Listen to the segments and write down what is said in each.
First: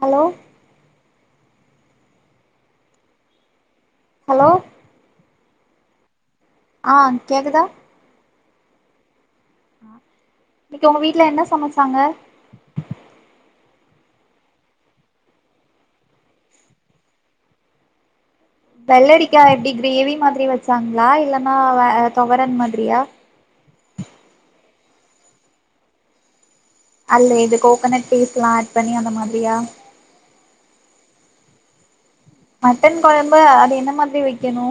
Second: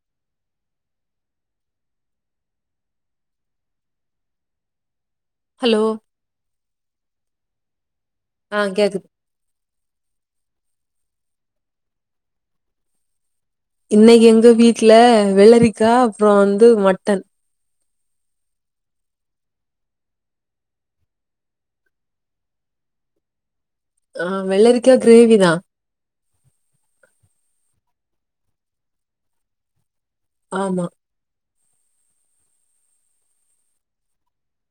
Hello hello hello ஆ கேக்குதா ஆ கேக்குது ஆ இன்னக்கி ஒங்க வீட்ல என்ன சமச்சாங்க இன்னகி எங்க வீட்ல வெள்ளரிக்கா அப்றோ வந்து மட்டன் வெள்ளரிக்கா எப்டி கிரேவி மாத்ரி வச்சாங்ளா இல்லன்னா வே தொவரன் மாத்ரியா க கிரேவி தா அல்ல இது கோகனட் பீஸ்ல்லா ஆட் பண்ணி அந்த மாத்ரியா ஆமா மட்டன் கொழம்பு அது என்ன மாத் ரி வெக்கணு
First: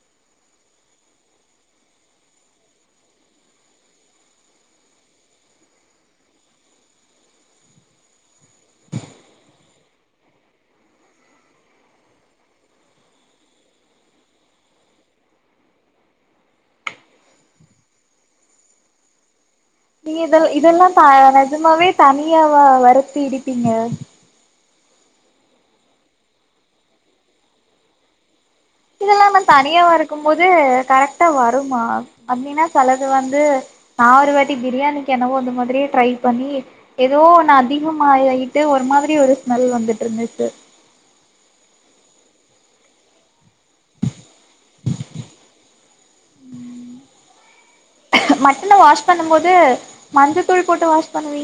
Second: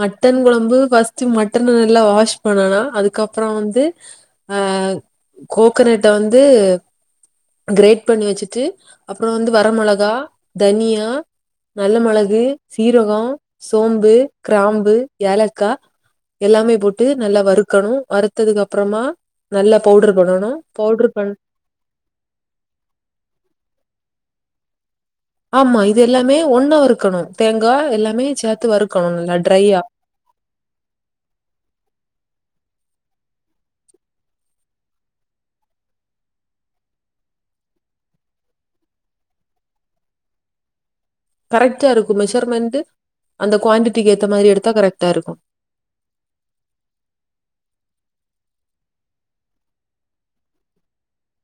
மட்டன் கொழம்பு ஃபஸ்ட்டு மட்டன நல்லா வாஷ் பண்ணனா அதுக்கப்றோ வந்து அ கோக்கனட்ட வந்து கிரேட் பண்ணி வச்சுட்டு அப்றோ வந்து வர மொளகா தனியா நல்ல மொளகு சீரகோ சோம்பு க்ராம்பு ஏலக்கா எல்லாமே போட்டு நல்லா வறுக்கணு வறுத்ததுகு அப்றமா நல்லா பவுட்ரு நீங்க இதல் பண்ணணு இதெல்லா த பவுட்ரு பண் நெஜமாவே தனியாவ வருத்து இடிப்பீங்க ஆமா இது எல்லாமே ஒண்ணா வருக்கணு தேங்கா எல்லாமே சேத் இதெல்லா ம தனியா வறுக்கும் போது கரெக்டா வருமா அப்டினா செலது வந்து நா ஒரு வாட்டி ப்ரியாணிக்கு என்னவோ அந்த மாத்ரி ட்ரை பண்ணி எதோ ஒன்னு அதிகமாய யிட்டு ஒரு மாத்ரி ஒரு ஸ்மெல் வந்துட்ருந்துச்சு கரெக்ட்டா இருக்கு மெஷர்மெண்ட் அந்த குவான்டிட்டிக்கு ஏத்த மாரி எடுத்தா கரெக்ட்டா இருக்கு மட்டன வாஷ் பண்ணு போது மஞ்ச தூள் போட்டு வாஷ் பண்ணுவீ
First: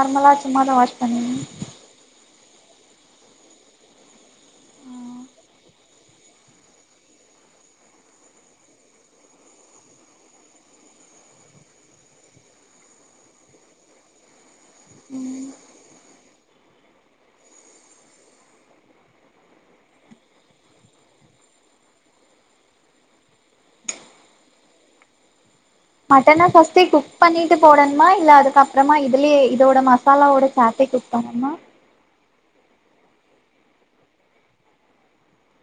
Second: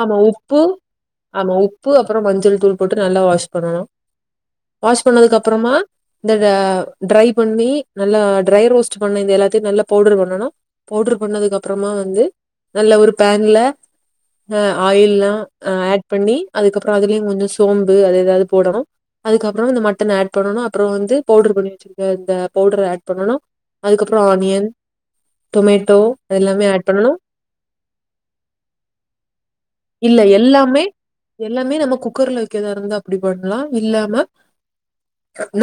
ஆமா உப்பு ஆமா உப்பு அப்ரோ மஞ்சள் தூள் போட்டு நல்லா வாஷ் பண்ணன்னு வாஷ் பண்ணதுக்கு அப்றமா இந்த டரை பண்ணி நல்ல ட்ரைரோஸ்ட் பண்ண இந்த எல்லாத்தையு நல்ல பவுடர் பண்ணனு பவுடர் பண்ணதுக்கு அப்றமா வந்து நல்ல ஒரு பேன்ல அஹ் ஆயில்லா ம் அஹ் ஆட் பண்ணி அதுக்கப்ரோ அதுலயு கொஞ்சோ சோம்பு அது ஏதாவ்து போடணு அதுக்கப்ரோ இந்த மட்டன் ஆட் பண்ணனு அப்ரோ வந்து பவுடர் பண்ணி வச்சிருக்க இந்த பவுடர் ஆட் பண்ணனு அதுக்கப்ரோ ஆனியன் டொமேட்டோ மட்டன எல்லாமே ஃபர்ஸ்ட் ஆட் குக் பண்ணணும். பண்ணிட்டு போடணுமா இல்ல அதுக்கப்றமா இதுலயே இதோட இல்ல மசாலாவோட சாத்து குக் பண்ணனுமா க்கிறதா இருந்தா அப்டி பண்லா இல்லாம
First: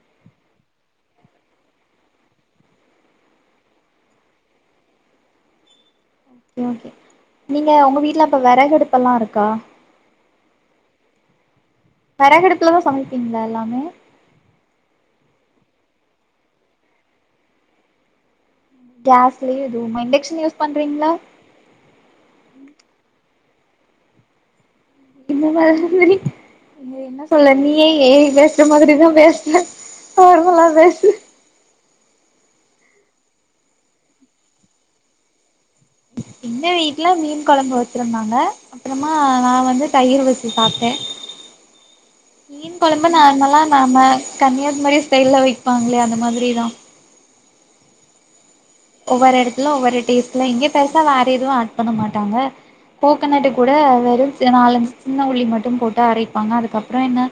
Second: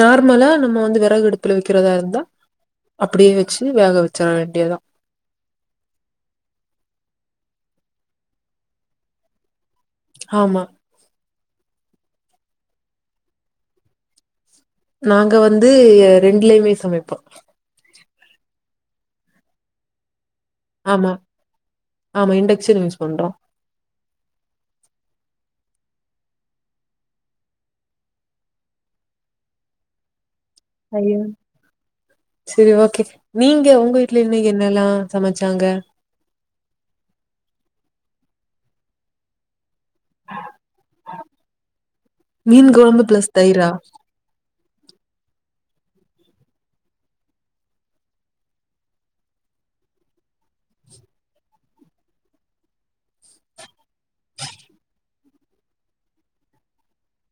நார்மலா நம்ம வந்து வெறகு அடுப்ல வக்றதா இருந்தா அப்டியே வச்சு வேக வச்சிட வேண்டியதா ஓகே ஓகே நீங்க உங்க வீட்ல அப்போ வெறகு அடுப்பல்லா இருக்கா ஆமா வெரகடுபுல தா சமைப்பீங்ளா எல்லாமே நாங்க வந்து ரெண்லயுமே சமைப்போ கேஸ்லையு இதுவுமா இன்டக்ஷன் யூஸ் பண்றீங்களா ஆமா ஆமா இன்டக்ஷன் யூஸ் பண்றோ இந்த மாத்ரி அய்யோ என்ன சொல்ல நீயே ஏ ஐ பேசுற மாத்ரிதா பேசுற நல்லா பேசு சேரி ஓகே நீங்க உங்க வீட்ல இன்னக்கு என்னல்லா சமச்சாங்க எங்க வீட்ல மீன் கொழம்பு வச்சிருந்தாங்க அப்றமா நா வந்து தயிர் வச்சு சாப்ட மீன் கொழம்பு நார்மலா நம்ம கன்னியாகுமரி ஸ்டைல்லா வை ப்பாங்ளே அந்த மாரி தா ஒவ்வொரு எடத்துல ஒவ்வொரு டேஸ்ட்ல இங்க பெருசா வேற எதுவு ஆட் பண்ண மாட்டாங்க கோகனட்டு கூட வெறு ச நாலஞ்சு சின்ன உள்ளி மட்டு போட்டு அரைப்பாங்க அதுக்கப்றோ என்ன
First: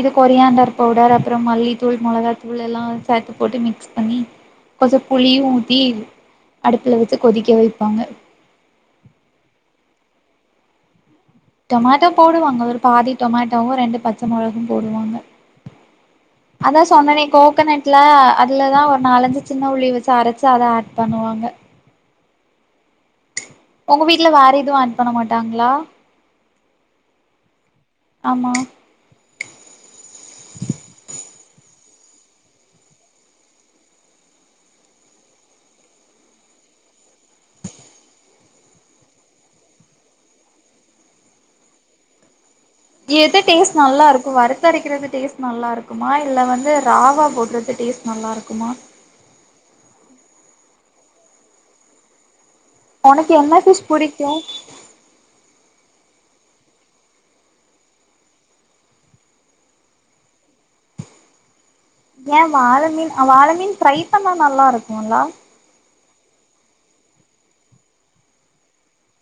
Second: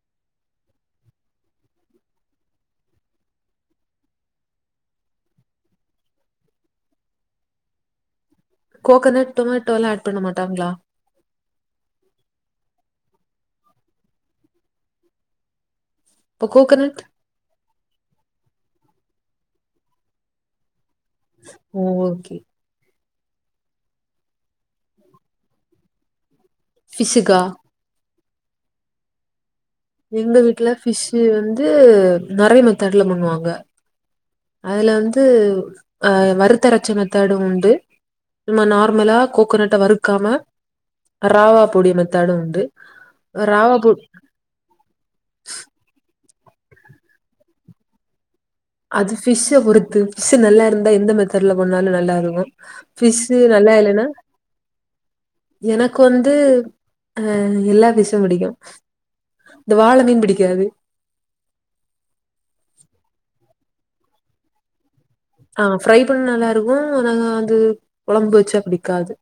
இது கொரியாண்டர் பவுடர் அப்றோ மல்லித்தூள் மொளகாத்தூள் எல்லா சேத்து போட்டு மிக்ஸ் பண்ணி கொஞ்சோ புளி ஊத்தி அடுப்ல வச்சு கொதிக்க வப்பாங்க கோகனட் டொமேட்டோலா ஆட் பண்ண மாட்டாங்ளா டொமேட்டோ போடுவாங்க ஒரு பாதி டொமேட்டோ ரெண்டு பச்ச மொளகு போடுவாங்க அப்ப அதா கோகனட் சொன்னனே கோகனட் துல அதுலதா ஒரு நாலஞ்சு சின்ன உள்ளி வச்சு அரைச்சு அத ஆட் பண்ணுவாங்க ஓ ஓகே உங்க வீட்ல வேற எதுவு ஆட் பண்ண மாட்டாங்ளா ஃபிஷ்க்கா ஆமா எங்க வீட்ல ஃபிஷ்ஷு வந்து து நெறைய மெத்தேட்லா பண்ணுவாங்க அதுல வந்து அ வறுத்தரச்ச மெத்தடு உண்டு நம்ம நார்மலா கோக்கனட்ட வறுக்காம ராவ்வா பொடி மெத்தடும் உண்டு எது டேஸ்ட் ராவா பொ நல்லா இருக்கு வறுத்தரைக்றது டேஸ்ட் நல்லா இருக்குமா இல்ல வந்து ராவா போடுறது டேஸ்ட் நல்லா இருக்குமா அது ஃபிஷ்ஷ பொறுத்து ஃபிஷ்ஷு நல்லா இருந்த தா எந்த மெத்தடுல பண்ணாலு நல்லா இருக்கு உனக்கு ஃபிஷ்ஷு என்ன நல்லா ஃபிஷ் இல்லன்னா புடிக்கு இப்போ வந்து அ எல்லா ஃப்பிஷ் பிடிக்கு இந்த வாள மீன் பிடிக்காது ஏ வாள மீன் வாள மீன் ஃப்ரை பண்ணா நல்லா இருக்குலா ஆ ஃப்ரை பண்ண நல்லா இருக்கு ஆன அது குழம்பு வச்சா பிடிக்காது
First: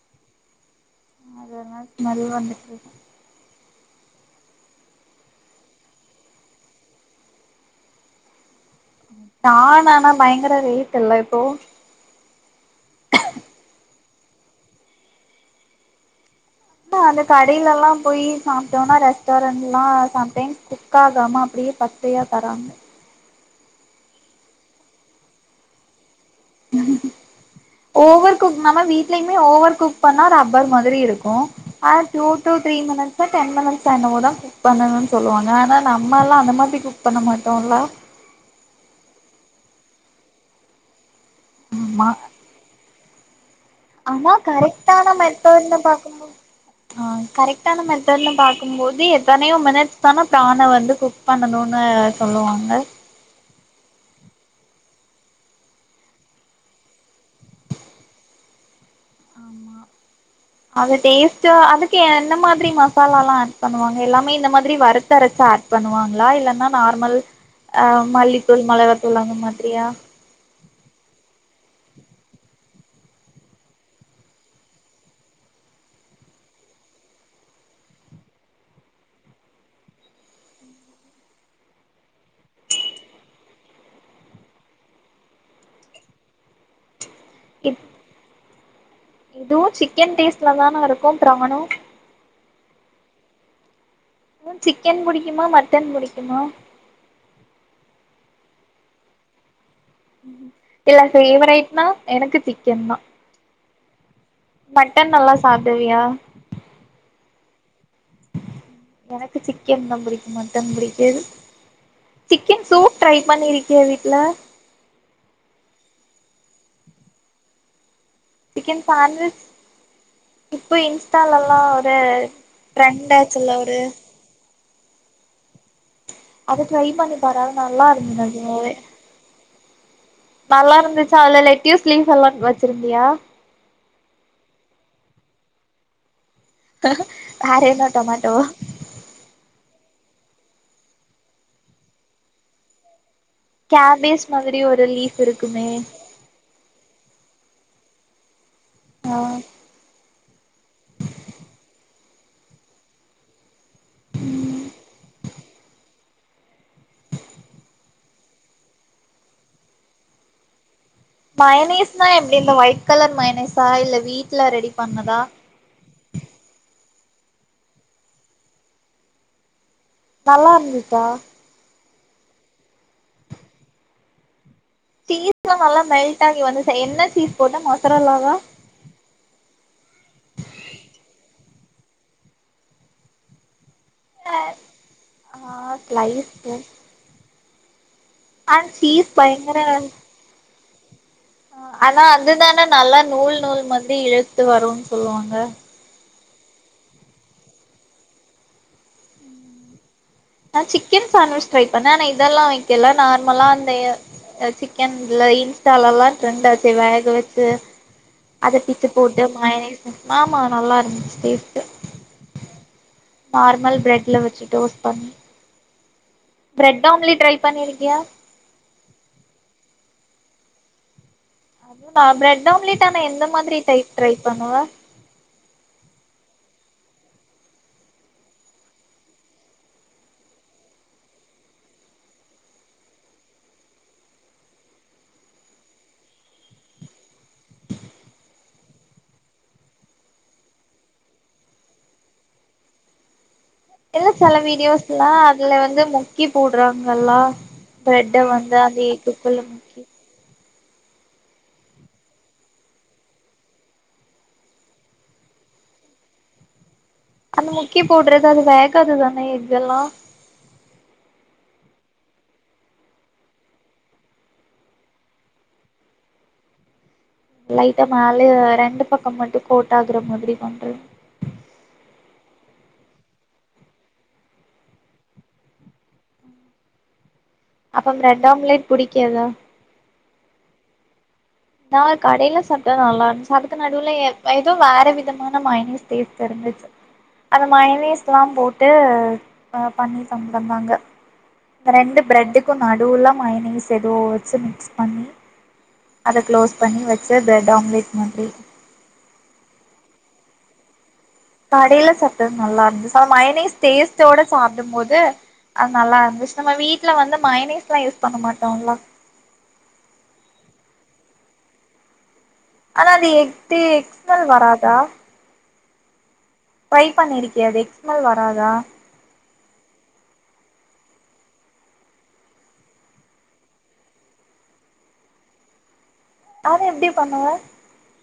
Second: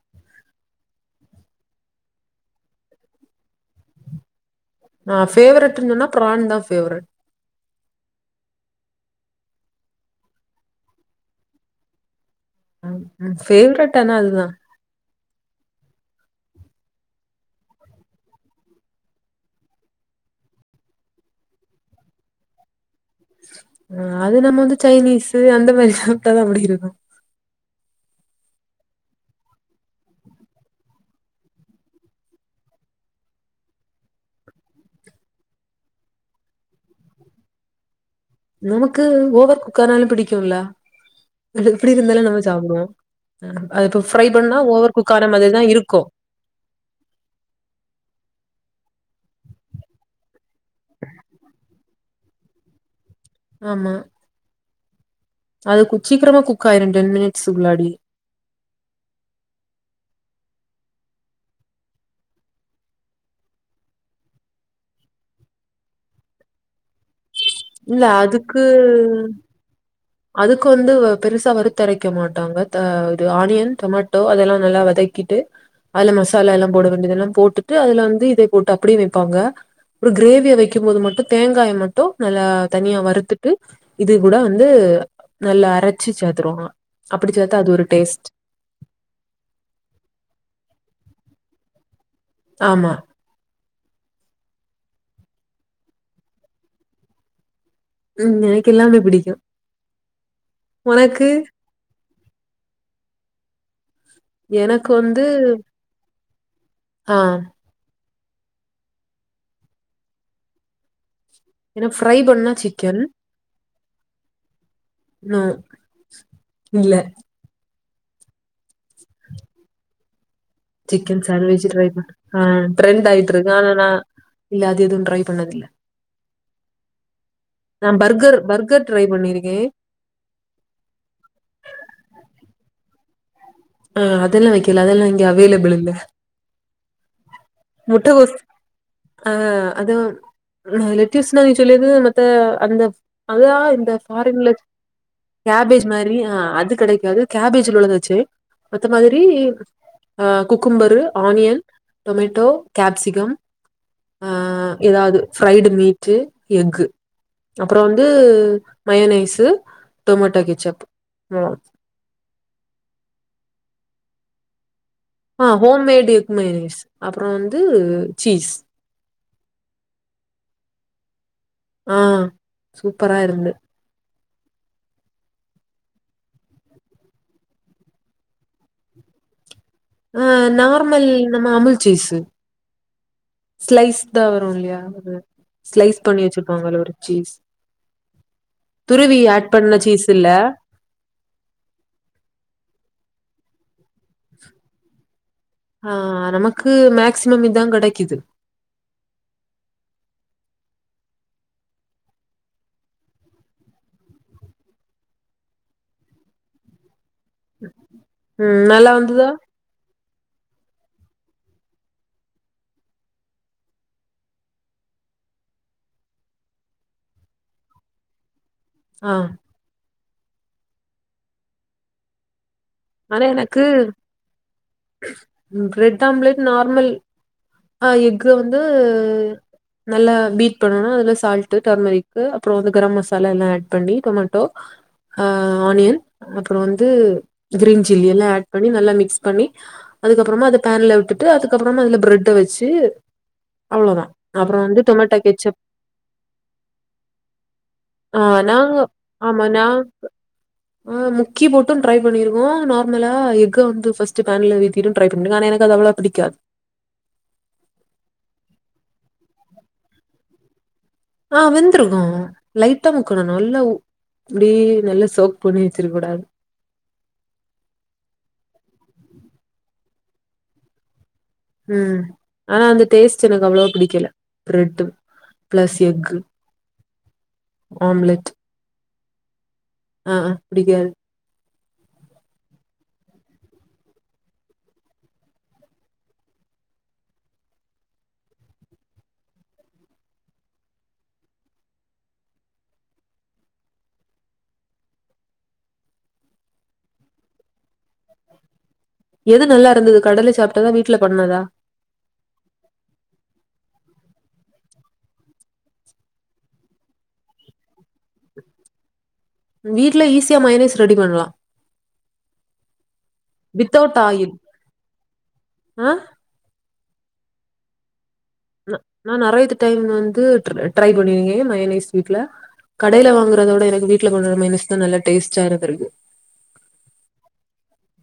அது ஆனா ஸ்மெல் வந்துட்ருக்கு நா ஃபேவரெட்னு சொன்னா பிரான் தா ஃபேவரெட் பிரான் ஆனா பயங்கர ரேட் இல்ல இப்போ ஃப்வரட் ஆனா அதுதா ட அந்த கடையிலெல்லா போய் சாப்பிட்டோம்னா ரெஸ்டாரண்டல சம்டைம்ஸ் குக் ஆகாம அப்டியே பச்சயா தராங்க அ அது நம்ம வந்து சைனீஸ் அந்த மாரியா ட்டாதா முடிகிறது ஓவர் குக் நம்ம வீட்யுமே ஓவர் குக் பண்ணா ரப்பர் மாரி இருக்கு ஆனா two two three minutes ten minutes ஆ என்னமோ தா குக் பண்ணணுனு சொல்லுவாங்க ஆனா நம்ம எல்லா அந்த மாரி குக் பண்ண மாட்டோம்ல்லா நமக்கு ஓவர் குக்கானாலு பிடிக்குல அது எப்டி ஆமா இருந்தாலு நம்ம சாப்டுவோ அது இப்ப ஃப்ரை ஆனா பண்ணா ஓவர் கரைக்டான குக் ஆன மாதிரிதா மெத்தேட்னு இருக்கு பாக்கும்போது அ கரைக்ட்டான மெத்தேடுன்னு பாக்குபோது தி எத்தனையோ மினிட்ஸ் தான தான வந்து குக் பண்ணணு நென சொல்லுவாங்க அமா அது குச்சிரம குக்கயிரு டென் மினிட்ஸ் குள்ளாடி ஆமா அது டெஸ்ட அதுக்கு என்ன மாரி மசாலால்லா ஆட் பண்ணுவாங்க எல்லாமே இந்த மாரி வர்த்துரைச்சு ஆட் பண்ணுவாங்களா இல்லன்னா நார்மல் அ இல்ல அதுக்கு மல்லிதூள் மில்கதுள் அந்த மாதிரியா அதுக்கு வந்து வ பெருசா வறுத்தரைக்க மாட்டாங்க த ஆனியன் டொமேட்டோ அதெல்லா நல்லா வதக்கிட்டு அதுலா மசாலா எல்லாம் போட வேண்டியதெல்லாம் போட்டுட்டு அதில் வந்து இதை போட்டு அப்படியெ வைப்பாங்க ஒரு கிரேவியை வைக்கும் போது மட்டு தேங்காய் மட்டும் நல்லா தனியா வறுத்துட்டு இது கூட வந்து நல்லா அரைச்சு செத்துருவாங் அப்படி செத்த அது இத் ஒரு டேஸ்ட் இதுவு சிக்கன் டேஸ்ட்லதானே இருக்கு பிராநு ஆமா உ சிக்கன் புடிக்குமா மட்டன் புடிக்குமா ம் எனக்கு எல்லாமே பிடிக்கு இல்ல உனக்கு ஃவேவரட்னா எனக்கு சிக்கன் தா எனக்கு மட்டன் வந்து நல்லா சாப்டுவியா அ எனக்கு சிக்கன் தா பிடிக்கு மட்டன் பிடிக்காது என ஃபிரை பண்ண சிக்கன் பண்ணிருக்கியா வீட்ல நோ இல்ல chicken sandwich chicken sandwich try ஆ ட்ரெண்ட் ஆய்ருக்கு ஆச்சுல்ல ஆனா ஒரு ந இல்ல அது இதுநு ட்ரை பண்ணது இல்ல அது ட்ரை பண்ணி வரா நல்லா பர்கர் இருந்தது பர்கர் ட்ரை பண்ணிருக்கே நல்லா இருந்துச்சா அதுல லெட்டஸ்லீல்லா வச்சிருந்தியா ஆஹ் அதெல்லா வைக்கலா அதெல்லா இங்க அவைலபில்ந்த வேற என்ன டொமேட்டோ முட்டகோஸ் ஆ அது லிட்டிஷ்னரி சொல்லிக்கிது மத்த அந்த அதா இந்த கேபேஜ் ஃபாரின்ல மாதிரி ஒரு லீஃப் இருக்குமே கேபேஜ் மாரி அது கெடைக்காது கேபேஜ்ல உழுதுச்சு மத்த ஆ மாதிரி அ குக்கும்பரு ஆனியன் டொமேட்டோ கேப்சிகம் ஆ எதாது ஃப்ரைடு மீட்டு எக்கு அப்றொ வந்தூ மையோநைஸு டொமேட்டோ கெச்சப் ம். மயனீஸ்னா எப்டி இந்த ஒயிட் கலர் மயனீஸ் ஆ இல்ல வீட்ல ரெடி பண்ணதா ஆ ஹோம் மேடு எப்பம்மே அப்றோ வந்து சீஸ் நல்லா இருந்துச்சா ஆ சூப்பரா இருந்து சீஸ் எல்லா நல்லா மெல்ட் ஆகி வந்து சே என்ன சீஸ் போட்ட மொசரல்லாவா ஆ நார்மல் நம்ம அமுல் சீஸு ஸ்லைஸ் தா வரு இல்லியா ஒரு ஆ ஸ்லைஸ் பண்ணி ஸ்லைஸு வச்சிருப்பாங்கல்ல ஒரு சீஸ் அண்ட் சீஸ் துருவி ஆட் பண்ண சீஸ் இல்ல அ ஆனா அதுதான நல்லா நூல் நூல் மாத் ரி இழுத்து வரூன் சொல்லுவாங்க ஆ நமக்கு மேக்சிமம் இதா கெடைக்கிது ந சிக்கன் சாண்ட்விச் ட்ரை பண்ணே ஆனா இதெல்லா வைக்கல நார்மலா அந்த அ சிக்கன்ல இன்ஸ்டால்லா ட்ரெண்ட்டாச்சே வேக வெச் சு அத ம் பிச்சு நல்லா போட்டு வந்துதா மயனீஸு ஆமா நல்லாருந்துச்சு டேஸ்ட்டு நார்மல் ப்ரெட்ல வச்சி டோஸ் பண்ணி பிரெட் ஆம்ப்லேட் ட்ரை பண்ணிருக்கியா அ அதுவு நா ப்ரெட் ஆம்லேட் ஆனா எந்த மாதிரி எனக்கு டைப் ட்ரை பண்ணுவ ப்ரெட் ஆம்லெட் நார்மல் அ எக்க வந்து நல்லா பீட் பண்ணனு அதுல சால்ட் டர்மரிக்கு அப்றொ வந்து கரம் மசாலா எல்லா ஆட் பண்ணி டொமேட்டோ ஆ ஆனியன் அப்பறொ வந்து க்ரீன் சில்லி எல்லா ஆட் பண்ணி நல்லா மிக்ஸ் பண்ணி அதுக்கப்றமா அத பேன்ல விட்டுட்டு அதுக்கப்றமா அதுல ப்ரெட்ட வச்சி ல்ல செல வீடியோஸ்லா கெச்சப் அதுல வந்து முக்கி போட்றாங்கல்லா ஆ ப்ளட்ட வந்து நாங்க அந்த இதுக்குள்ள ஆமா நான் முக்கி ஆ முக்கி போட்டு ட்ரை பண்ணிருவோ நார்மலா எக்க வந்து ஃபஸ்ட்டு பேன்ல வேத்திட்டு ட்ரை பண்ணுங்க ஆனா எனக்கு அது அவ்ளவா பிடிக்காது அந்த முக்கி போட்றது அது வேகாது தான எக்கெல்லா ஆ வெந்த்ருக்கு லைட்டா முக்கணு நல்லா இப்டி நல்லா சோக் பண்ணி வச்சிருக் கூடாது லைட்டா மோல ரெண்டு பக்கம் மட்டும் கோட்டு ஆகுற மாதிரி பண்றது உம் ஆனா அந்த டேஸ்ட் எனக்கு அவ்ளோ பிடிக்கல பிரெட்டு பிளஸ் எக்கு அப்ப பிரொட் ஆம்லெட் ஆம்லோட் பிடி கதா ஆ பிடிக்காது நா கடையில சாப்டே நல்லா இருந்துச்சு அதுக்கு நடுவுல ஏதுவும் வேற விதமான மைனீஸ் டோஸ்ட் தெரிஞ்சச்சு அந்த மைனீஸ் எல்லாம் போட்டு ஆ பண்ணித்தந்தாங்க ரெண்டு பிரெட்டுக்கும் நடுவுல்லா மைனீஸ் எதோ வச்சு மிக்ஸ் பண்ணி அத க்ளோஸ் பண்ணி வச்சு பிரெட் ஆம்லெட் மாதிரி எது நல்லா இருந்தது கடலலை சாப்பிட்டதா வீட் கடையில சாப்டாது நல்லா இருந்து மையனீஸ் டேஸ்ட் சாப்பிடும் போது அது நல்லா இருந்துச்சு நம்ம வீட்டுல வந்து மைனீஸ் எல்லாம் யூஸ் பண்ண மாட்டோம்லா வீடல ஈஸியா மைனீஸ் ரெடி பண்ணலாம் ஆனா அது எக் ஸ்ம்மல் வராதா அ பை பண்ணிருக்கா எக்ஸ்மல் வராதா நா நிறையத்து டைம் வந்து ட்ரை பண்ணிருக்கேன் மைனீஸ் வீட்ல கடையில வாங்குறத விடா வீட்டுலா பண்ணுறா மைனீஸ் தான் நல்ல டேஸ்ட்டா இருந்துஇருக்கு அத எப்டி பண்ணுவ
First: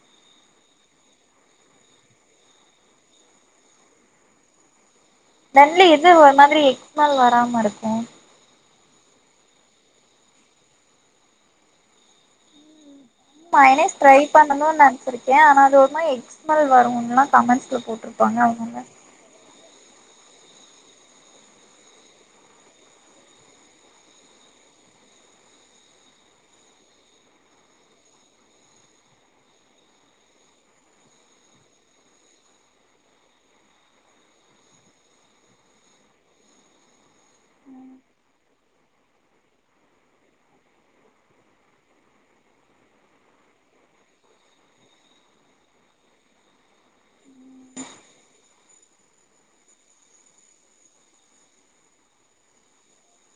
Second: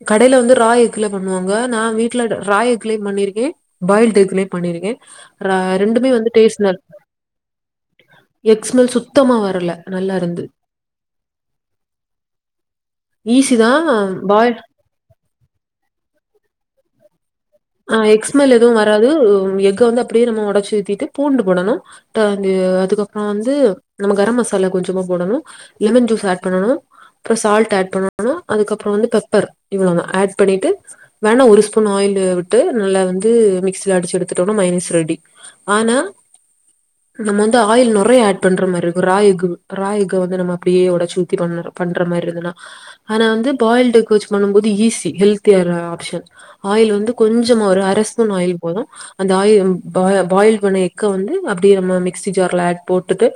கடையில வந்து ரா எஃகுலா பண்ணுவாங்க நா வீட்ல டு ரா எஃகுலயும் பண்ணிருக்கே பாயில்டு எஃகுலையு பண்ணிருகே ரண்ட்ல எது ஒ மாதிரி ஸ்மெல் வராம இருக்கூ எக் ஸ்மெல் சுத்தமா வரல நல்லாருந்து ஈசிதா பாய்ல் ச்சிருக்கே ஆனா அது ஒரு மா எக்ஸ்மெல் வருன்லா ஆ எக்ஸ்மெல் எதுவு வராது உ உ எ க்கு வந்து அப்டியே நம்ம ஒடச்சி ஊத்திட்டு பூண்டு போடணு ட்டு அந்தி அ அதுக்கப்புறோ வந்து நம்ம கரம் மசாலா கொஞ்சமா போடணு லெமன் ஜூஸ் ஏட் பண்ணணு ப்புற சால்ட் ஏட் பண்ணணு அதுக்கப்புறோ வந்து பெப்பரு இவ்ளோதா ஏட் பண்ணிட்டு வேணா ஒரு ஸ்பூன் ஆயிலு வி ட்டு நல்லா வந்து மிக்ஸில அடுச்சு எடுத்துடோனா மையோனிஸ் ரெடி ஆனா நம்ம வந்து ஆயில் நொறையா ஏட் பண்ற மாரிருக்கு ரா எஃகு ரா எஃகு வந்து நம்ம அப்டியே ஒடச்சு உத்தி பண்ணுறோ பண்ற மாரிருந்தனா ஆனா வந்து பாயில்ட் எஃகு வெச்சு பண்ணும் போது ஈஸி ஹெல்த்தி யாற ஆப்ஷன் ஆய்ல் வந்து கொஞ்சமா ஒரு அர ஸ்பூன் ஆயில் போது அந்த ஆயி ப பாயில் பண்ண எக்க வந்து அப்டியே நம்ம மிக்சி ஜார்ல ஏட் போட்டுட்டு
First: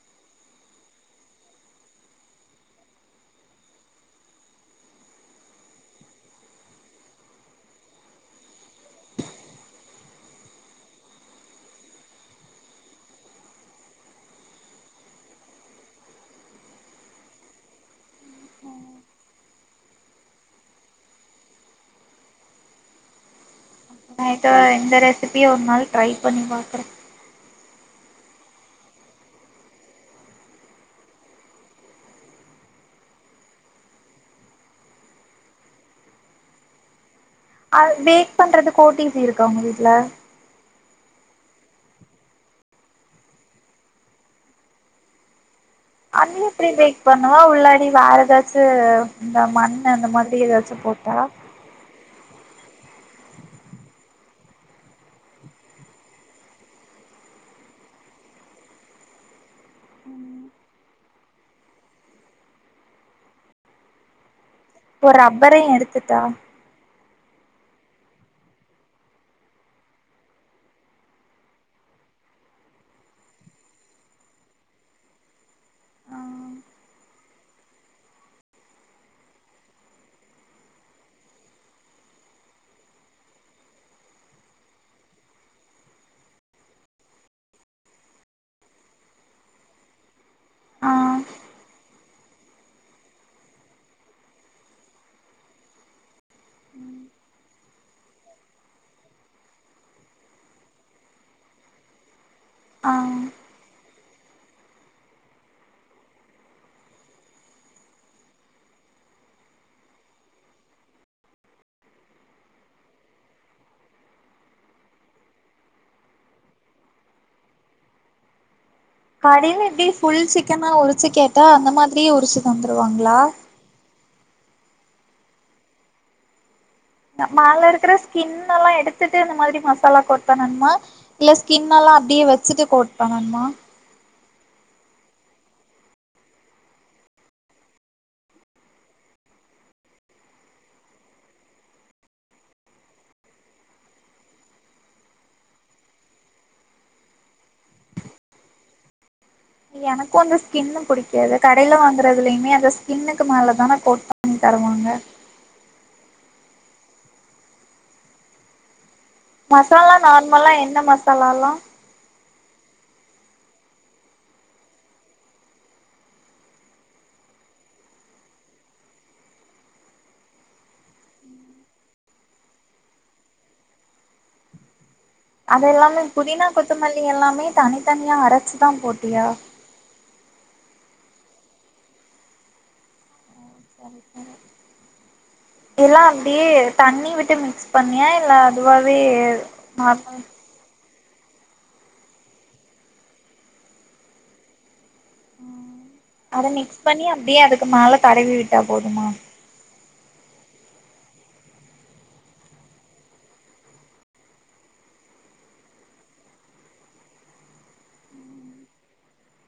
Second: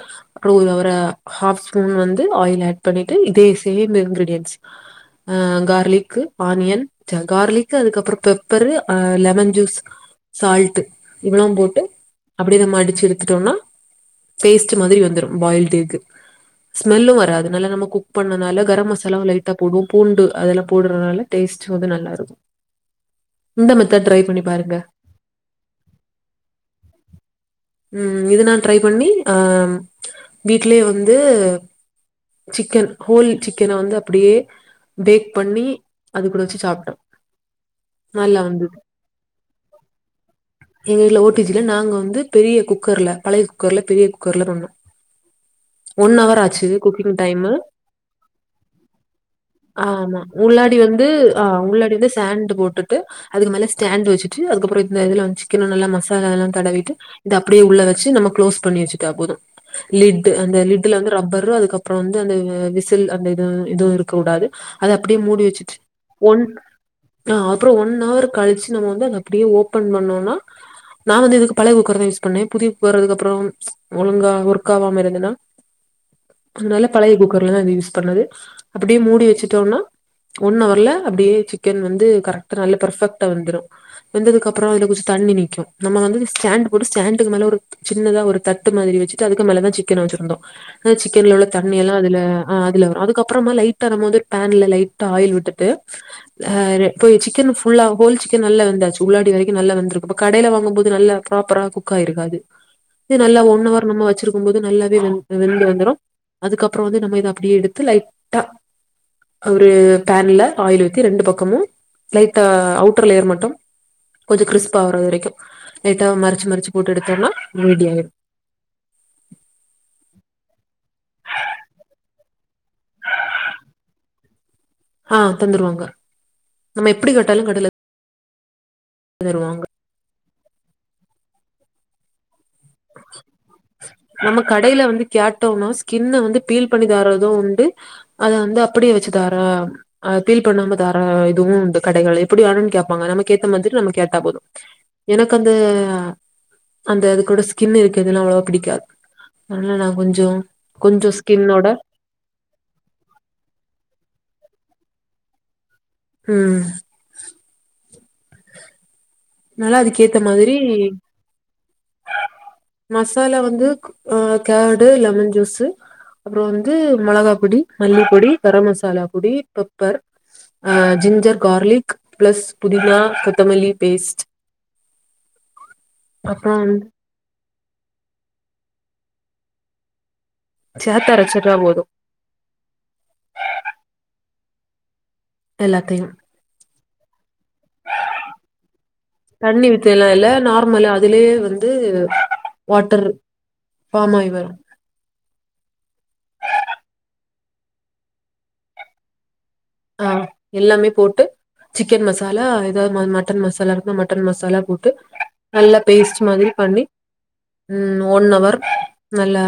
[unintelligible] ஹாஃப் ஸ்பூன் வந்து ஆயில் ஏட் பண்ணிட்டு இதே சேம் இன்கிரீடியன்ஸ் அ கார்லிக்கு ஆனியன் ச்ச கார்லிக்கு அதுக்கப்புற பெப் ப்பரு அ லெமன் ஜூஸ் சால்ட் இவளோம் போட்டு அப்டியே அத மடிச்சு எடுத்துட்டோன்னா பேஸ்ட் மாதிரி வந்துரும் பாயில்டு எஃகு ஸ்மெல்லு வராது நல்ல நம்ம கு பண்ணணால கரம் மசாலாவு லைட் த போடுவோ பூண்டு அதெல்லா போட்றனால டேஸ்ட்டு வந்து நல்லாருக்கு நா இத இந்த ரெசிபிய ஒரு நாள் ட்ரை பண்ணி பாக்கறே உம் இது நா ட்ரை பண்ணி அம் வீட்லியே வந்து சிக்கன் ஹோல் சிக்கன வந்து அப்பிடியே பேக் பண்ணி அது கூட வெச்சு சாப்ட்டோ அது பேக் நல்லா வந்து பண்றதுக்கு ஒ டி ஜி இருக்கா உங்க வீட்ல எங்க வீட்ல ஓ டி ஜி இல்ல நாங்க வந்து பெரிய குக்கர்ல பழைய குக்கர்ல பெரிய குக்கர்ல பண்ணோ அதுல எப்டி பேக் பண்ணுவோ உள்ளாடி வேற எதாச்சு இந்த மண்ணு அந்த ஆமா மாதிரி எதாச்சு போட்டா [unintelligible] டு போட்டுட்டு அதுக்கு மேல ஸ்டேண்டு வெச்சுட்டு அதுக்கப்பறோ இந்த இதுல வந் சிக்கன நல்லா மாசால்லா தடவிட்டு இத அப்டியே உள்ள வெச்சு நம்ம க்ளோஸ் பண்ணி வெச்சிட்டா போது லிட்டு அந்த லிட்டுல வந்து ரப்பரு அதுக்கப்றோ வந்து அந்த வி விசில் அந்த இது எதுவு இருக்ககுடாது ஒ ரப்பரையு எடுத்துட்டா அ அப்றோ ஒன் அவர் கழிச்சு நம்ம வந்து அதை அப்பிடியே ஓப்பன் பண்ணோண்னா நா வந்து எதுக்கு பழைய குக்கர் தா யூஸ் பண்ணே புதிய குக்கர் அதுக்குப்றோம் ப்ச் ஒழுங்கா ஒர்க்காவாமா இருந்துனா ஆ அதனால பழைய குக்கர்லதா அத யூஸ் பண்ணது அப்டே மூடி வெச்சிட்டோன்னா ஒன் அவர்ல அப்டியே சிக்கன் வ து கரெக்ட நல்லா பெர்ஃபெக்டா வெந்துரு வெந்ததுக்கு அப்றோ அதுல கொஞ்சோ தண்ணி நிக்கூ நம்ம வந்து அது ஸ்டேண்டு போட்டு ஸ்டேண்டுக்கு மேல ஒருத் சின்னதா ஒரு தட்டு மாதிரி வெச்சுட்டு அதுக்கு மேல தா சிக்கன வெச்சிருந்தோ ஆ அ சிக்கன்ல உள்ள தண்ணி எல்லா அதுல ஆ அதுல வரு அதுக்கப்றமா லைட்டா நம்ம வந்து ஒரு பேன்ல லைட்டா ஆயில் விட்டுட்டு அ ரெ ம் போயி சிக்கன ஃபுல்லா ஹோல் சிக்கன் நல்லா வெந்தாச்சு உள்ளாடி வரைக்கு நல்லா வெந்துருக்கு ப்ப கடைல வாங்கும் போது நல்லா ப்ராப்பரா குக் ஆய்ருகாது ஆ இது நல்லா ஒன் அவ நம்ம வெச்சிருக்கும் போது நல்லாவே வெ வெந்து வந்துரு அதுக்கப்றோ வந்து நம்ம இத அப்டியே எடுத்து லைட்டா ஒரு பேன்ல ஆயில் ஊத்தி ரெண்டு பக்கமு லைட்டா அவுட்டர் லேயர் மட்டும் கொஞ்சோ கிறிஸ்பா ஆவுற வரைக்கு லைட்டா மறச்சு மறச்சு போட்டு எடுத்தம்னா ரெடி ஆய் கடைல எப்டி ஃபுல் சிக்கனா உரிச்சு கேட்டா அந்த மாதிரியே உரிச்சு தந்துருவாங்ளா ஆ தந்துருவாங்க நம்ம எப்டி கேட்டாலு கடைல கின் னெல்லா எடுத்துட்டு இந்த மாதிரி தருவாங்க மசாலா போட் பண்ணணுமா இல்ல ஸ்கின் எல்லா அப் டி வெ ச்சுட்டு கோட் பண்ணண்மா நம்ம கடைல வந்து கேட்டோம்னாவே ஸ்கின்ன வந்து பீல் பண்ணி தாரது உண்டு அத வந்து அப்பிடே வெச்சு தாரா ஆ பீல் பண்ணாம தாரா இதுவு உண்டு கடைகள்ல எப்பிடி வேணுன் கேப்பாங்க நமக்கு ஏத்த மாதுரி நம்ம கேட்டா போது எனக்கு அந்த அந்த அது கூட ஸ் கின்னு இருக்கதுலா அவ்ளோவா பிடிக்கா எனக்கு அந்த ஸ்கின்னு புடிக்காது ஸ்கின்னோட கடைல வாங்கறதுலயுமே அந்த ஸ்கின்னுக்கு மேலதான கோட் பண்ணி தருவாங்க ம் [inaudible] நல்லா மசாலா அதுக்கேத்த நார்மலா மாதிரி என்ன மசாலாலா மசாலா வந்து அ கடு லெமன் ஜூசு அப்றோ வந்து மெளகா பொடி மல்லிப்பொடி கரம் மசாலா பொடி பெப்பர் அ ஜிஞ்சர் கார்லிக் பிளஸ் புதினா கொ த்தமலி பேஸ்ட் அத எல்லாமே புதினா அப்புறோ வந்து கொத்தமல்லி எல்லாமே தனித்தனியா அரச்சு தா போட்டியா சேத்து அரச்சுட்டா போது சரி சரி எல்லா எல்லாத்தையு அப்டியே தண்ணி விட்டு மி க்ஸ் பண்ணியா இல்ல அதுவாவே தண்ணி வித்தெல்லா நார்மல் இல்ல நார்மலா அதுலயே வந்து வாட்டர் பார்ம் ஆய்வரு ஆ அத மிக்ஸ் பண்ணி அப்டியே அதுக்கு மல தடவி விட்டா போதுமா ஆ எல்லாமே போட்டு சிக்கன் மசாலா ஏதாவ மட்டன் மசாலா இருந்தா மட்டன் மசாலா போட்டு நல்லா பேஸ்ட் மாதிரி பண்ணி ம் ஒன் வர் நல்லா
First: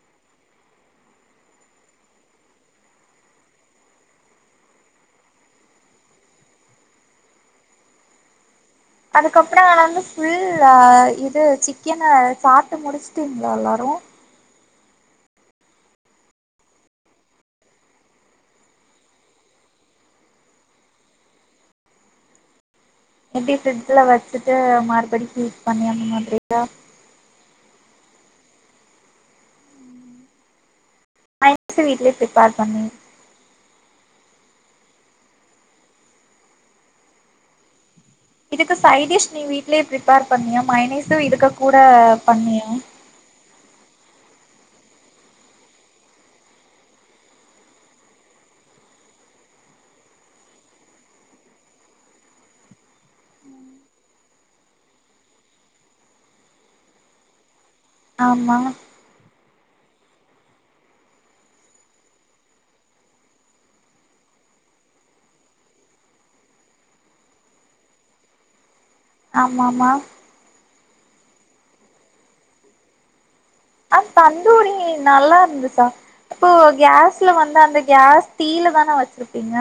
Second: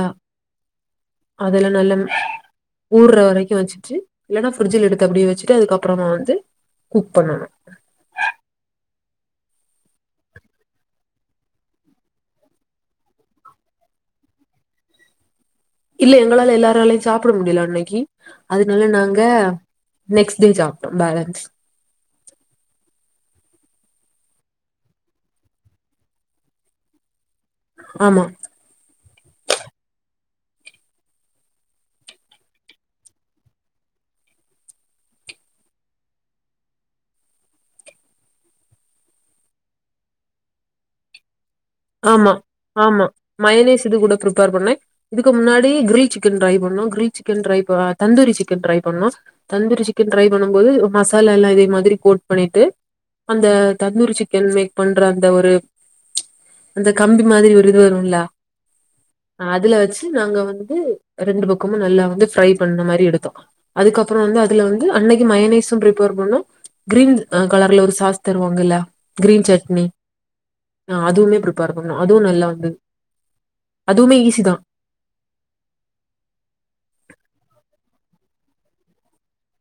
அதெல்லா நல்ல ஊருற வரைக்கு வச்சுட்டு இல்லனா ஃப்ரிட்ஜ்ல எடுத் து அப்டியே வச்சுட்டு அதுக்கறமா வந்து குக் பண்ணணு அதுக்கப்றோ நா வந்து ஃபுல் ஆ இது சிக்கன சாப்ட்டு முடிச்சுட்டீங்ளா எல்லாரு இல்ல எங்களால எல்லாராலயு சாப்ட முடியல அன்னைக்கு அதனால நாங்க நெக்ஸ்ட் டே சாப்ட்டோ பலன்ஸ் எப்டி ஃபரிட்ஜ்ல வச்சுட்டு மறுபடி ஹீட் பண்ணி அந்த மாதிரியா ஆமா [unintelligible] வீட்லயே பிரிப்பேர் பண்ணி இதுக்கு சைடிஷ் நீ வீட்லேயே ப்ரிபர் பண்ணியா மைனீஸ் இதுக்கு கூட பண்ணிய மயனீஸ் இது கூட ப்ரிப்பர் பண்ணே இதுக்கு முன்னாடி க்ரில் சிக்கன் டரை பண்ணோ grill chicken try tandoori chicken try பண்ணோ தந்தூரி சிக்கன் ட்ரை பண்ணும் போது மசாலா எல்லா இதே மாதிரி கோட் பண்ணிட்டு அந்த தந்தூரி சிக்கன் மேக் பண்ற அந்த ஒரு அந்த கம்பி மாதிரி ஒரு இது வரும்லா ஆமா ஹ அதுல வச்சு நாங்க வந்து ரெண்டு பக்கமும் நல்லா வந்து ஃரை பண்ண மாதிரி எடுத்தோம் அதுக்கப்புறம் வந்து அதுல வந்து அன்னைக்கு மயோனீஸும் ப்ரிப்பேர் பண்ணோம் கிரீன் கலர்ல ஒரு சாஸ் தருவாங்கல்ல. ஆமாமா. ஆஹ அதுவுமே பிரிப்பேர் பண்ணோ அதுவும் நல்லா வந்தது. அஹ அதுவுமே ஈஸி தா தந்தூரி நல்லா இருந்து சா இப்போ கேஸ்ல வந்த அந்த. கேஸ் தீல தானே வச்சிருப்பீங்க.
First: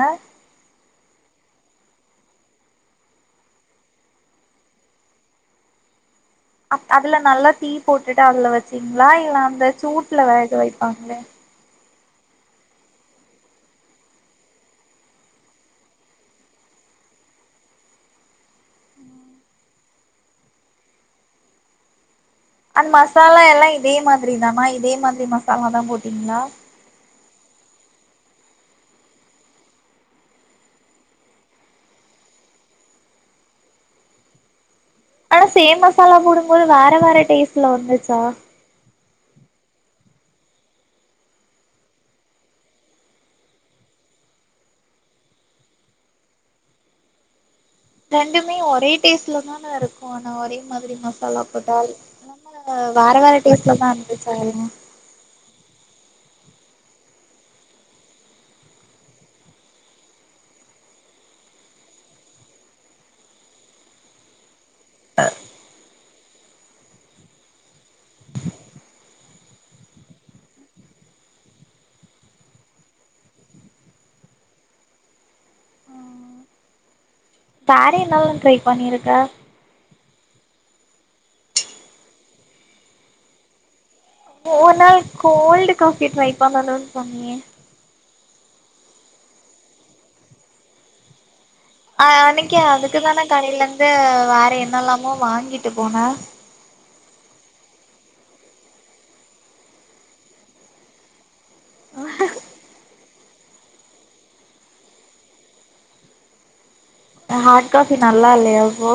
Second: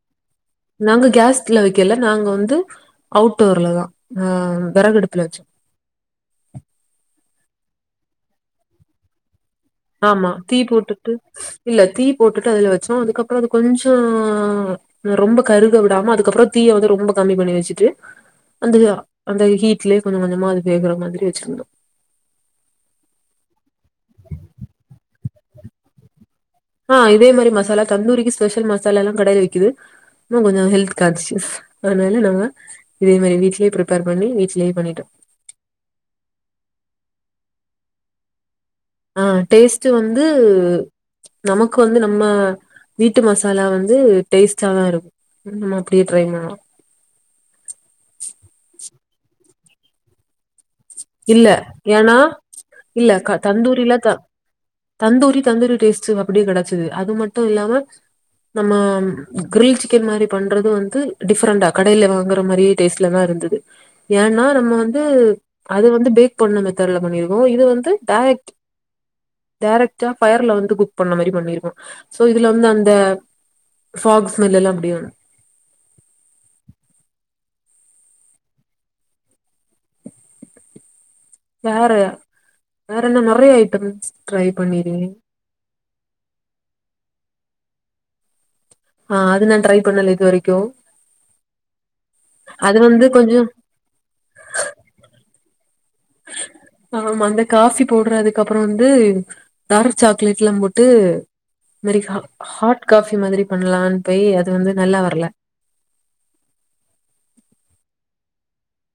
நாங்க கேஸ்ல வைக்கல நாங்க வந்து அவுட்டோர்லதா அஹ விறகடுப்புல வச்சோ. அதுல நல்லா தீ போட்டுட்டு அதுல வச்சீங்களா இல்ல அந்த. சூட்ல ஆமா வேக தீ போட்டுட்டு வைப்பாங்களே இல்ல தீ. போட்டுட்டு அதுல வச்சோம் அதுக்கப்புறம் அது கொஞ்சம் ரொம்ப கருக விடாம அதுக்கப்புறம் தீய வந்து ரொம்ப கம்மி பண்ணி வச்சுட்டு அந்த அந்த ஹீட்லயே கொஞ்சம் கொஞ்சமா அது வேகுற மாதிரி வச்சிருந்தோம். அந்த மசாலா எல்லாம். இதே மாதிரி தானா இதே மாதிரி மாச மசாலா தா போட்டிங்களா. ஆஹ இதே மாதிரி மசாலா தந்தூரிக்கு ஸ்பெஷல் மசாலா எல்லாம் கடையில விக்குது கொஞ்சம் ஹெல்த் கான்சியஸ் அதனால நாங்க இதே மாரி வீட்லேயே ப்ரிப்பர் பண்ணி வீட்லேயே பண்ணிட்டோம். ஆனா சேம் மசாலா போடும்போது வேற வேற டேஸ்ட்ல வந்துச்சா. ஆஹ டேஸ்ட்டு வந்து நமக்கு வந்து நம்ம வீட்டு மசாலா வந்து டேஸ்டாதா இருக்கு நம்ம அப்படியே ட்ரை பண்ணலா ரெண்டுமே ஒரே டேஸ்ல தான இருக்கு ஆனா ஒரே. மாதிரி மசாலா இல்ல போட்டால் ஏனா நம்ம இல்ல வேற வேற த டேஸ்ட்ல தா தந்தூரில இருந்துச்சா எல்லா தந்தூரி தந்தூரி டேஸ்ட்டு. அப்படியே கிடைச்சுது அது மட்டு இல்லாம நம்ம கிரில் சிக்கன் மாரி பண்றது வந்து டிஃப்ரெண்ட்டா கடையில வாங்கற மாரியே டேஸ்ட்லதா இருந்தது ஏனா நம்ம. வந்து. வந்து பேக் பண்ண மெத்தட்ல பண்ணிருக்கோ இது வந்து டேரக்ட் டேரக்ட்டா ஃபயர்ல வந்து குக் பண்ண மாரி பண்ணிருக்கோ சோ இதுல வந்து அந்த ஃபாக்ஸ் ஸ்மெல் எல்லா அப்டியே வேற என்னல்லா ட்ரை பண்ணிருக்க. வேற வேற என்ன நெறயா அயிட்டம்ஸ். ஓனா கோல்டு காஃபி ட்ரை பண்ணணுனு சொன்னிய. ஆஹ அது நான் ட்ரை பண்ணல இது வரைக்கு. அ அன்னைக்கு அது வந்து அதுக்குதான கொஞ்சோ கடைல இருந்து வேற என்ன எல்லாமோ வாங்கி. ட்டு போன. ஆமா அந்த காஃபி பவுடர் அதுக்கு அப்புறம் வந்து டார்க் சாக்லேட் எல்லாம் போட்டு. மெரிஹா ஹாட். காஃபி மாரி பண்ணலான்னு போய் அது வந்து நல்லா வர்ல. ஹாட் காஃபி நல்லா இல்லயா அப்போ.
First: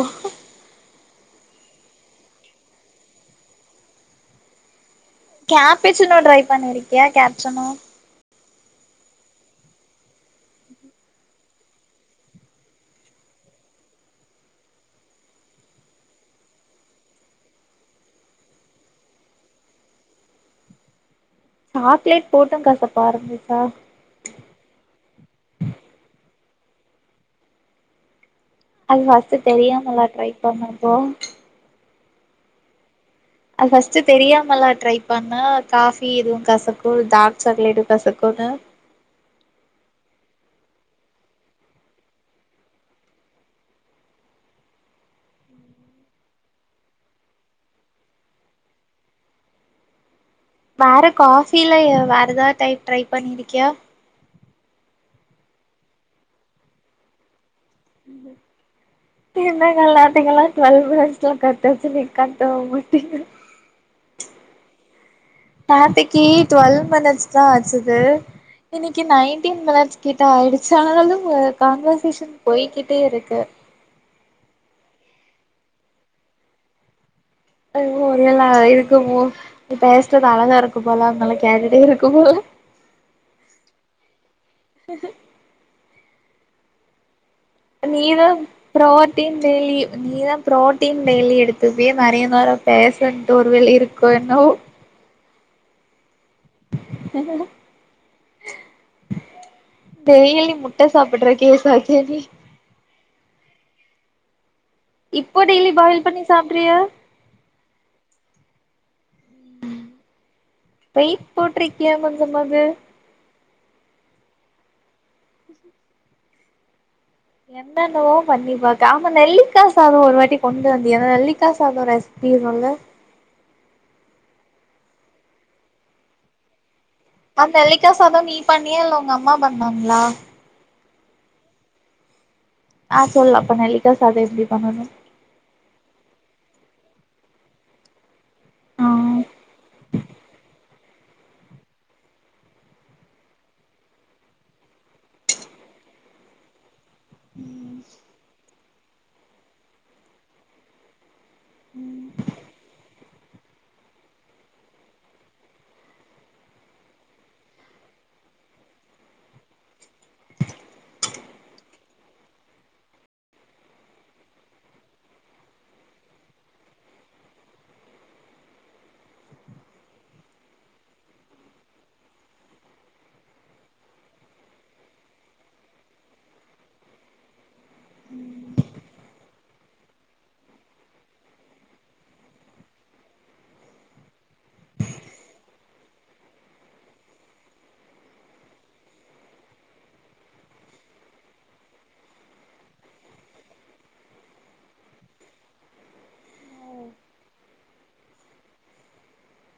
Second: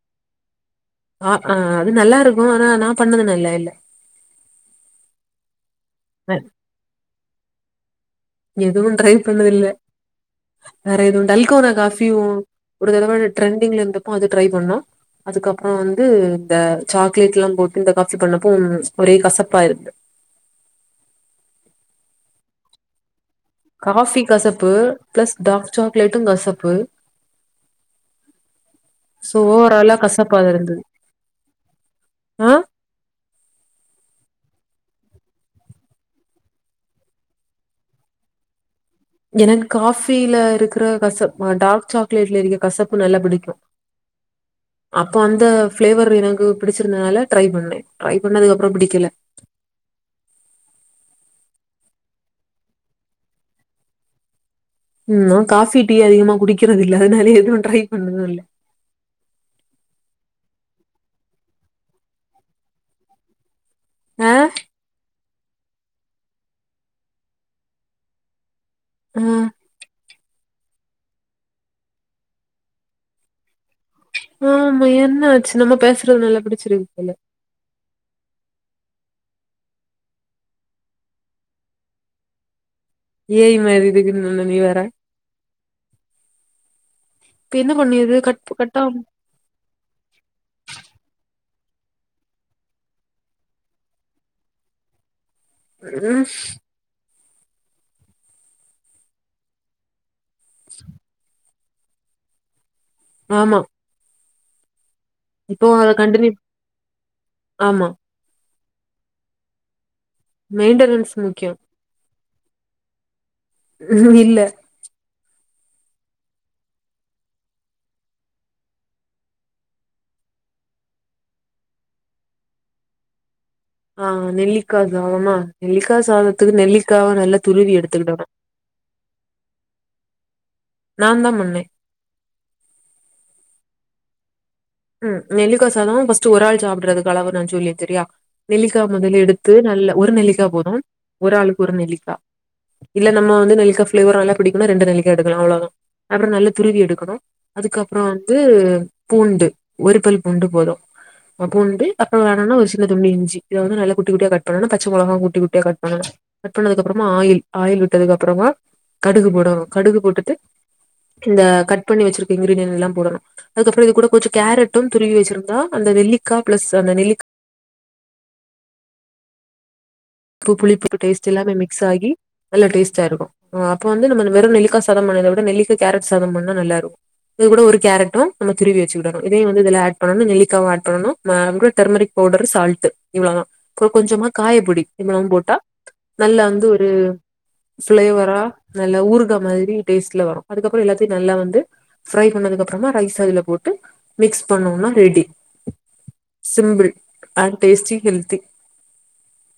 ஆஹ ஆஹ அது நல்லா இருக்கு ஆனா நா பண்ணது நல்ல இல்ல. கேப் சீனோ ட்ரை பண்ணிருக்க கேப். சொன்னா. எதுவு ட்ரை பண்ணதில்ல வேற எதுவு டல்கோனா காஃபியும் ஒரு தடவ ட்ரெண்டிங்ல இருந்தப்போ அது ட்ரை பண்ணோ அதுக்கப்புறோ வந்து இந்த சாக்லேட் எல்லாம் போட்டு இந்த காஃபி பண்ணப்போ ம்ச் ஒரே கசப்பாயிருந் சாக்லேட் போட்டூ கசப்பா இருந்து காஃபி கசப்பு பிளஸ் டார்க் சாக்லேட்டும் கசப் பு அது ஃபர்ஸ்ட் தெரியாமல்லா ட்ரை பண்ணப்போ ஆஹ் அது ஃபர்ஸ்ட் தெரியாமல்லா ட்ரை பண்ண காஃபி எதுவு கசக்கு டார்க் சாக்லேட்டு கசக்குனு எனக் காஃபில இருக்குற கசப் ஆஹ் டார்க் சாக்லேட்ல இருக்க கசப்பு நல்லா பிடிக்கு அப்போ அந்த ஃபிளேவர் எனக்கு பிடிச்சிருந்ததுனால ட்ரை பண்ணே ட்ரை பண்ணதுக்கு அப்றோ பிடிக்கல வேற காஃபில வேற எதாவது டைப் ட்ரைப் பண்ணிருக்கியா ம் காஃபி டீ அதிகமா குடிக்கிறது இல்ல அதனால எதுவு ட்ரை பண்ணது இல்ல என்ன [unintelligible] [unintelligible] ஆஹ் நேத்தக்கி ட்வெல்வ் மினிட்ஸ்தா ஆச்சுது இன்னிக்கி ஆ நைன்டீன் மினிட்ஸ் கிட்ட ஆயிடுச் சு ஆனாலும் கான்வேர்சேஷன் போய்கிட்டேருக்கு ஆம்மா என்ன ஆச்சு நம்ம பேசுறது நல்லா பிடிச்சிருக்குப் போல அதுவு நல்லா இருக்குமோ பேசறது அழகா இருக்குபோல அன்னால்ல கேட்டிட்டே இருக்கும்போல ஏ ஐ மாரி இருக்குன்னல நீ வேற இப்ப என்ன பண்ணியது நீதா கட் கட்டாம் ப்ரோட்டீன் டெய்லியும் நீதா ப்ரோட்டீன் டெய்லி எடுத் இப்டீயே நறய நேரோ பேசென்ட்டு ஒருவேல இருக்கோ என்னவோ [unintelligible] டெய்லி முட்ட சாப்பெட்றுக்கே பைத்தியோ நீ ஆம்மா இப்போ டெய்லி பாயில் பண்ணி கண்டினியூ சாப்றியா ஆமா மெயின்டனன்ஸ் வெய்ட் முக்கியோ போட்டிரிக்கியா கொஞ்சமாவ்து ம் இல்ல என்னென்னவோ பண்ணி பாக்க ஆம்மா நெல்லிக்கா சாதோ ஒரு வாட்டி கொண்டு வந்தியன்னா நெல்லிக்கா சாதோ ரெசிபி சொல்லு அ நெல்லிக்கா சாதமா நெல்லிக்கா சாதத்துக்கு நெல்லிக் அந்த நெல்லிக்கா சாதோ நீ பண்ணியா இல்ல உங்க அம்மா பண்ணாங்ளா நாந்தா பண்ணேன் ஆ சொல்லப்ப நெல்லிகா சாதோ எப்டி பண்ணனு ம் நெல்லிக்கா சா சாதோ ஃபஸ்டு ஒரால சாப்றதுக் அளவ் நா சொல்லி செரியா நெல்லிக்கா மொதல்ல எடுத்து நல்ல ஒரு நெல்லிக்கா போதும் ஒரு ஆளுக்கு ஒரு நெல்லிக்கா இல்ல நம்ம வந்து நெல்லிக்கா ஃப்ளேவர் நல்லாப் பிடிக்குன்னா ரெண்டு நெல்லிக்கா எடுக்கலா அவ்ளோதா அப்ற நல்லா துருவி எடுத் துக்கனும் அதுக்கப்றோ வந்து பூண்டு ஒரு பல் பூண்டு போதோ அப்பூண்டு அப்புற வேணும்னா சின்ன துண்டு இஞ்சி இத வந்து நல்லக் குட்டி குட்டியாக் கட் பண்ணனோ பச்ச மொளஹா குட்டி குட்டியாக் கட் பண்ணனோ கட்பண்ணதுக்கப்பறமா ஆயில் ஆயில் விட்டதுக்கப்பறமா கடுகு போடணோ கடுகு போட்டுட்டு இந்த கட் பண்ணி வெச்சிருக்க இங்ரிடியென்யெல்லா போடனோ அதுக்கப்புறோ இதுக்கூட கொஞ்ச் கேரட்டு துருவி வெச்சிருந்தா அந்த நெல்லிக்கா பிளஸ் அந்த நெல்லிக் ப்பு புளிப்பு டேஸ்ட் எல்லாமே மிக்ஸ் ஆகி நல்ல டேஸ்டா இருக்கு அப்ப வந்து நம்ம வெறும் நெல்லிக்கா சாதம் பண்றத விட நெல்லிக்கா கேரட் சாதம் பண்ணா நல்லா இருக்கு இது கூட ஒரு கேரட்டும் நல்லா துருவி வச்சுகிடணு இதயும் வந்து இதுல ஆட் பண்ணணும் நெல்லிக்காவு ஆட் பண்ணணும் [unintelligible] டெர்மரிக் பவுடர் சால்ட் இவ்ள தா அப்ற கொஞ்சமா காயப்பொடி இவ்வளவு போட்டா நல்லா வந்து ஒரு பிளேவரா நல்ல ஊறுகா மாதிரி டேஸ்ட்ல வரும் அதுக்கப்ற எல்லாத்தயு நல்லா வந்து ப்ரை பண்ணதுக்கு அப்றமா ரைஸ் அதுல போட்டு மிக்ஸ் பண்ணோனா ready simple and tasty healthy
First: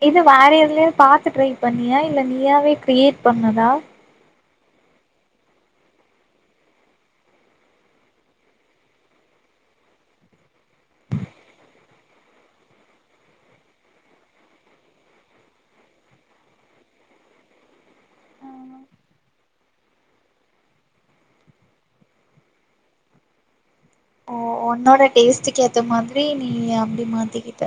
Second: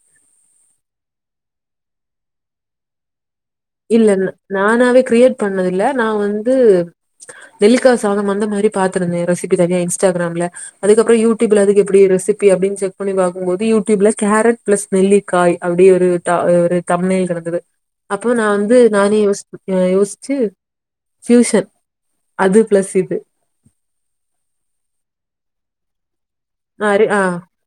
இது வேற எதுலயோ பாத்து ட்ரை பண்ணியா இல்ல நீயாவே கிரியேட் பண்ணதா இல்ல நானாவே கிரியேட் பண்ணதுல்ல நா வந்து நெல்லிக்கா சாதம் அந்த மாரி பாத்திருந்தே ரெசிபி தனியா இன்ஸ்டாகிராம்ல அதுக்கப்றோ யூட்யூப்ல அதுக்கு எப்டி ரெசிபி அப்டின்னு செக் பண்ணி பாக்கும்போது யூட்யூப்ல கேரட் பிளஸ் நெல்லிக்காய் அப்டி ஒரு தா ஒரு தம்நெய்ல் இருந்தது அப்போ நா வந்து நானே யோஸ்சுக்க யோஸ்ச்சு சீசன் அது பிளஸ் இது ஓ ஒன்னோட டேஸ்ட்டுக்கு ஏத்த மாதி ப்ரீ நீ யா அப்டி ஆறு ஆ மாத்திக்கிட்ட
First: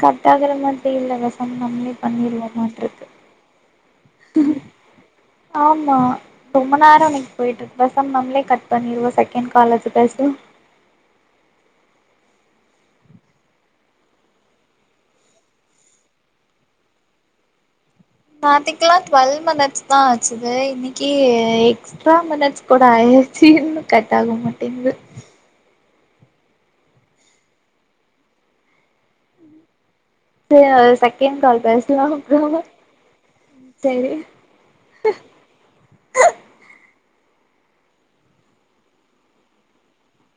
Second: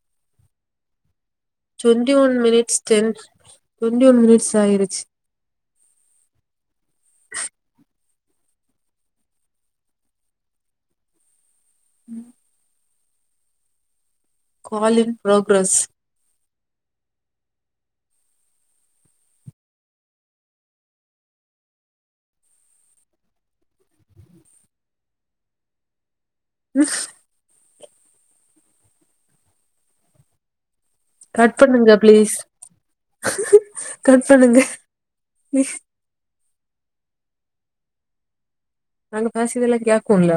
கட்டாகற மாரி தெர்ல வஸ் நம் நம்ளே டுவெண்டி ஒன் பண்ணிரல மினிட்ஸ் மாட்ருக்கு டென் டுவெண்டி ஒன் மினிட்ஸ் ஆயிருச்சு ஆமா ரொம்ப நேரோ இன்னைக்கு போயிட்டுருக் பஸ் பெசாம. நம்ளே கட் பண்ணிருவ செகன்ட் காலர்ட்ட பேஸ்லா ம் கால் இன் ப்ரோக்ரஸ் நாத்தக்குல்லா டுவெல்வ் மினிட்ஸ் தா ஆச்சுது இன்னைக்கு எக்ஸ்ட்ரா மினிட்ஸ் கூட ஆயிச்சு இன்று கட் ஆக மாட்டிங்குது உம் சியர்ஸ் செகண்ட் கட் கால் பண்ணுங்க பேசலா பிளீஸ் அப்ரோ சரி கட் பண்ணுங்க நாங்க பேசியதெல்லா கேக்குல